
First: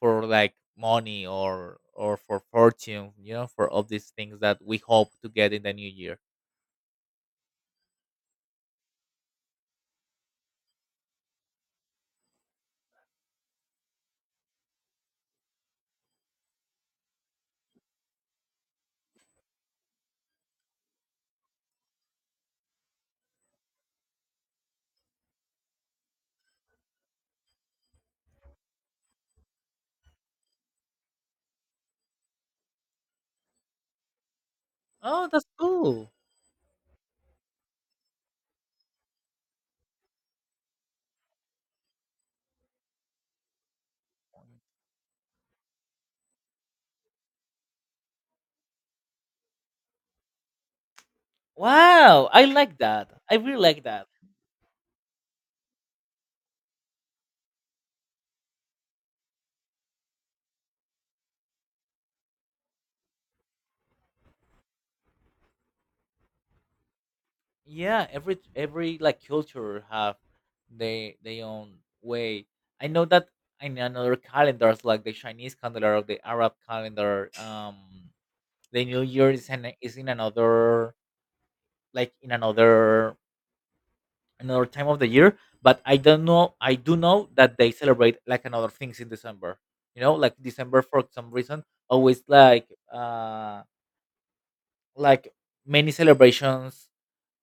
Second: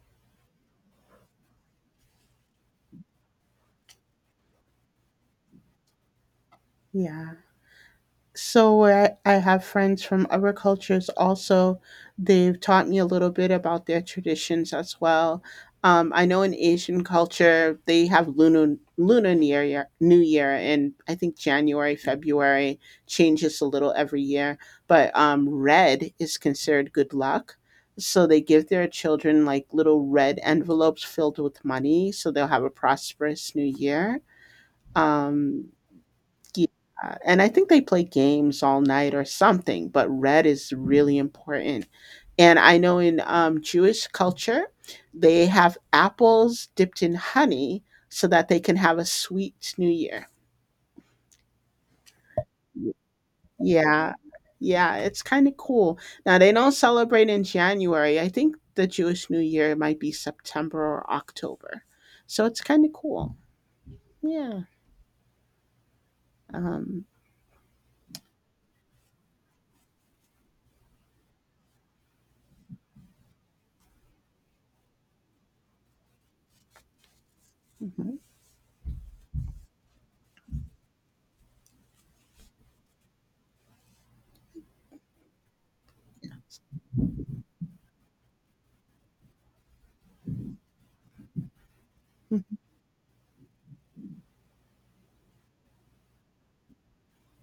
for like money or for fortune, you know, for all these things that we hope to get in the new year. Yeah. So I have friends from other cultures also. They've taught me a little bit about their traditions as well. I know in Asian culture they have lunar New Year, and I think January February changes a little every year. But red is considered good luck, so they give their children like little red envelopes filled with money, so they'll have a prosperous New Year. Oh, that's Um, cool. yeah, and I think they play games all night or something, but red is really important. And I know in Jewish culture, they have apples dipped in honey so that they can have a sweet New Year. Wow, I like that. I really like that. Yeah, yeah, it's kind of cool. Now, they don't celebrate in January. I think the Jewish New Year might be September or October. So it's kind of cool. Yeah. Um, Yeah, every like culture have they own way. I know that in another calendars like the Chinese calendar or the Arab calendar, mhm, the new year is in another, like in another, another time of the year. But I don't know, I do know that they celebrate like another things in December. You know, like December for some reason always mhm, uh like many celebrations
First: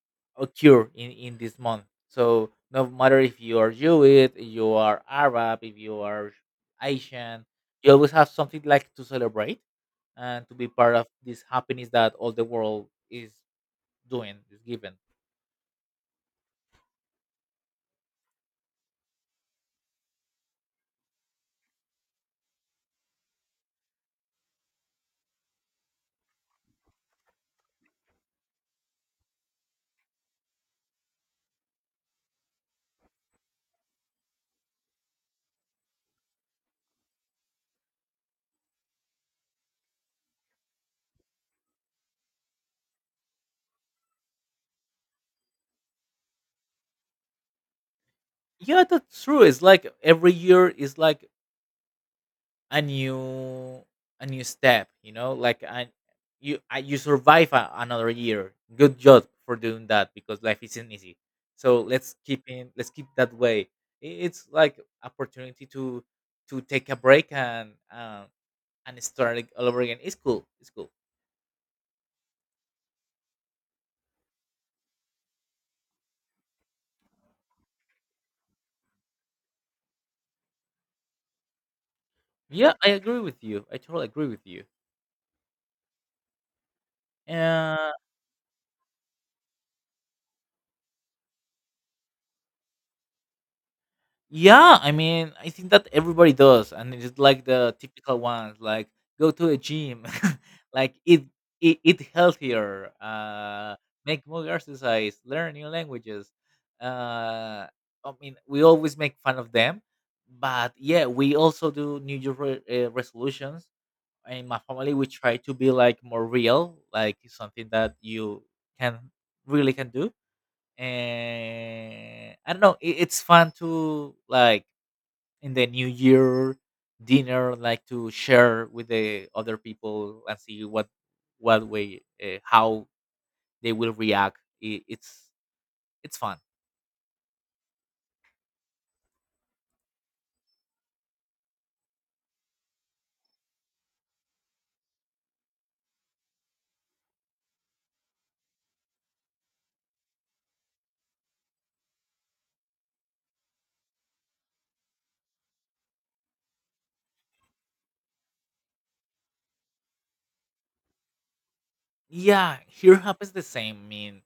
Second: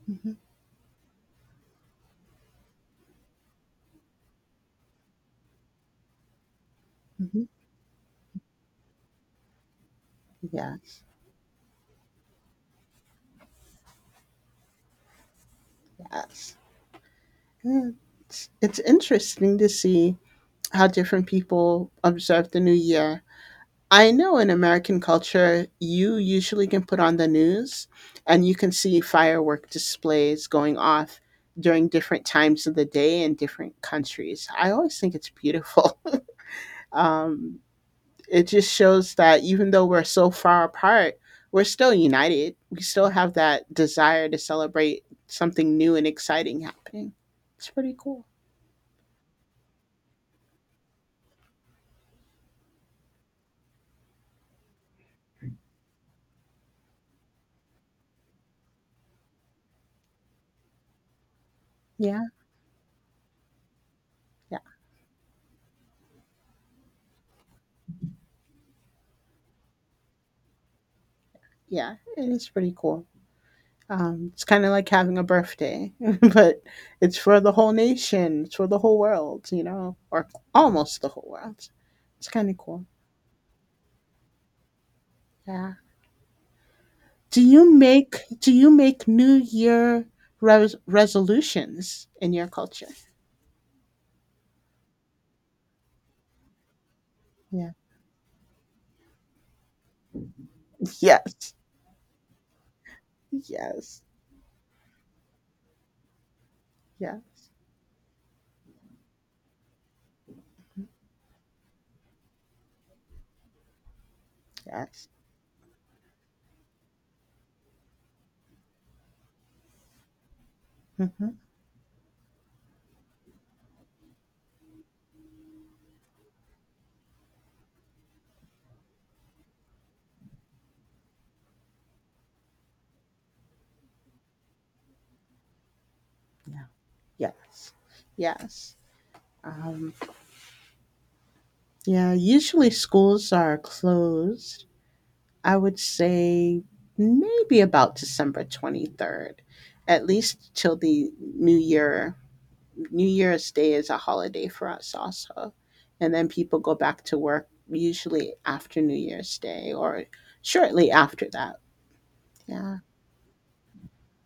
mhm, occur in this month. So no matter if you are Jewish, you are Arab, if you are mhm. Asian, you always have something like to celebrate and to be part Yes, of this happiness that all the world is doing, is given. yes. Yeah. It's interesting to see how different people observe the new year. I know in American culture, you usually can put on the news and you can see firework displays going off during different times of the day in different countries. I always think it's beautiful. Um, it just shows that even though we're so far apart, we're still united. We still have that desire to celebrate something new and exciting happening. It's pretty cool. Yeah, that's true. It's like every year is like a new a new step, you know, like you survive another year. Good job for doing that, because life isn't easy, so Yeah. Let's keep that way. It's like opportunity to take a break and start all over again. It's cool, it's cool. Yeah, and it's pretty cool. It's kind of like having a birthday, but it's for the whole nation. It's for the whole world, you know, or almost the whole world. It's kind of Yeah, cool. I agree with you, I totally agree with you. Yeah. Do you make New Year resolutions in your culture? Yeah, I mean, I think that everybody does, and it's like Yeah. the typical ones, like go to a gym, like Yes. Eat healthier, Yes. make more exercise, learn new languages. Yes. Uh, I mean, we always make fun of them, but yeah, we also do New Year resolutions. In my family, Yes. we try to be like more real, like something that you can really can do. Mm-hmm. And I don't know, it's fun to like in the new year dinner, like to share with the other people and see what way how they will react. I- it's it's fun. Yeah. Yes. Yes. Um, yeah. Usually schools are closed, I would say maybe about December 23rd, at least till the new year. New Year's Day is a holiday for us also. And then people go back to work usually after New Year's Day or shortly after that. Yeah, Yeah. here happens the same, I mean,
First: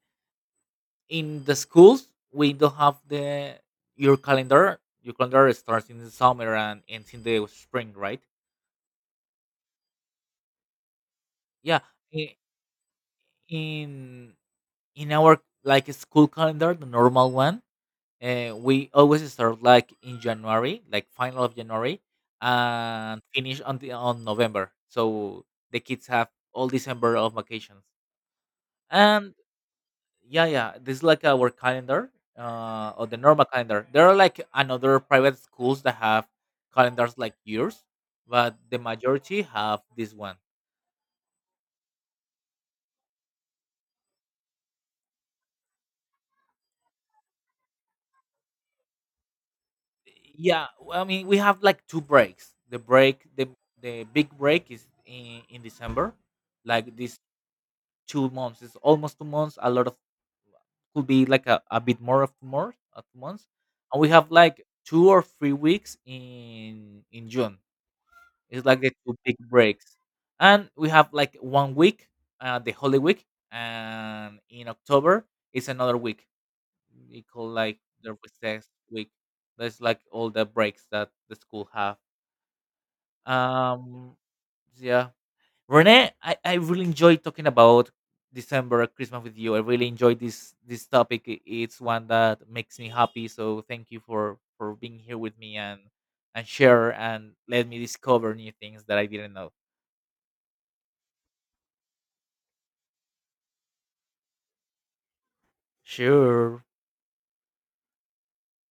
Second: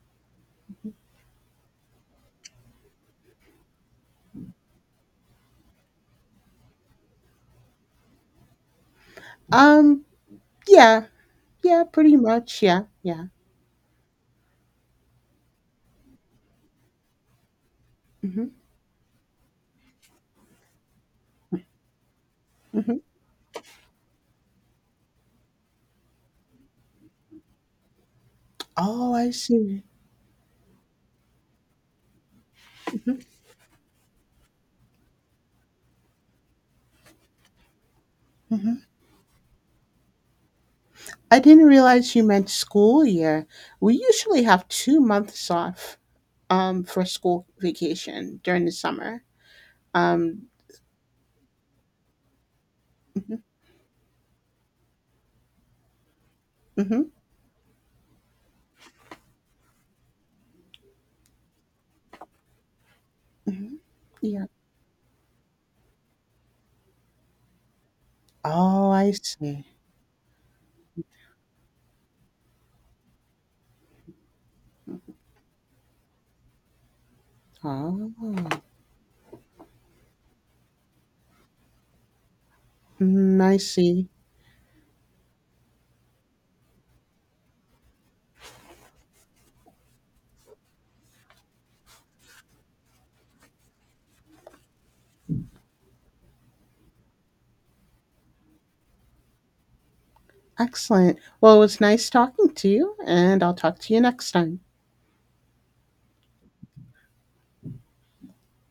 in the schools we don't have the— your calendar starts in the summer and ends in the spring, right? Um, yeah. Yeah. Yeah, pretty i- much. Yeah. Yeah. in in our like school calendar, the normal one, Hmm. we always start like in January, like final of January, Hmm. and finish on the, on November. So the kids have all December of vacations. Oh, I And see. yeah, yeah, this is like our calendar, or the normal calendar. There are like another private schools that have calendars like yours, but the Hmm. majority have this one. I didn't realize you meant school year. We usually have 2 months off for school vacation during the summer. Um, Yeah, well, I mean, we have like two breaks. Mhm, The big break is in December, like mhm, this 2 months. It's almost 2 months. A lot of could be like a bit more of two more 2 months, mhm. and we have Yeah. like 2 or 3 weeks in June. It's like Oh, the I two big see. breaks, and we have like 1 week, the Holy Week, and in October it's another week. We call like Oh, the recess week. That's like all the breaks that the school have. mm, I see. Um, yeah, Renee, I really enjoy talking about December Christmas with you. I really enjoyed this topic. It's one that makes me happy. So thank you for being here with me and share and let me discover new things that I didn't know. Excellent. Well, it was nice talking to you, and I'll talk to you next time. Sure.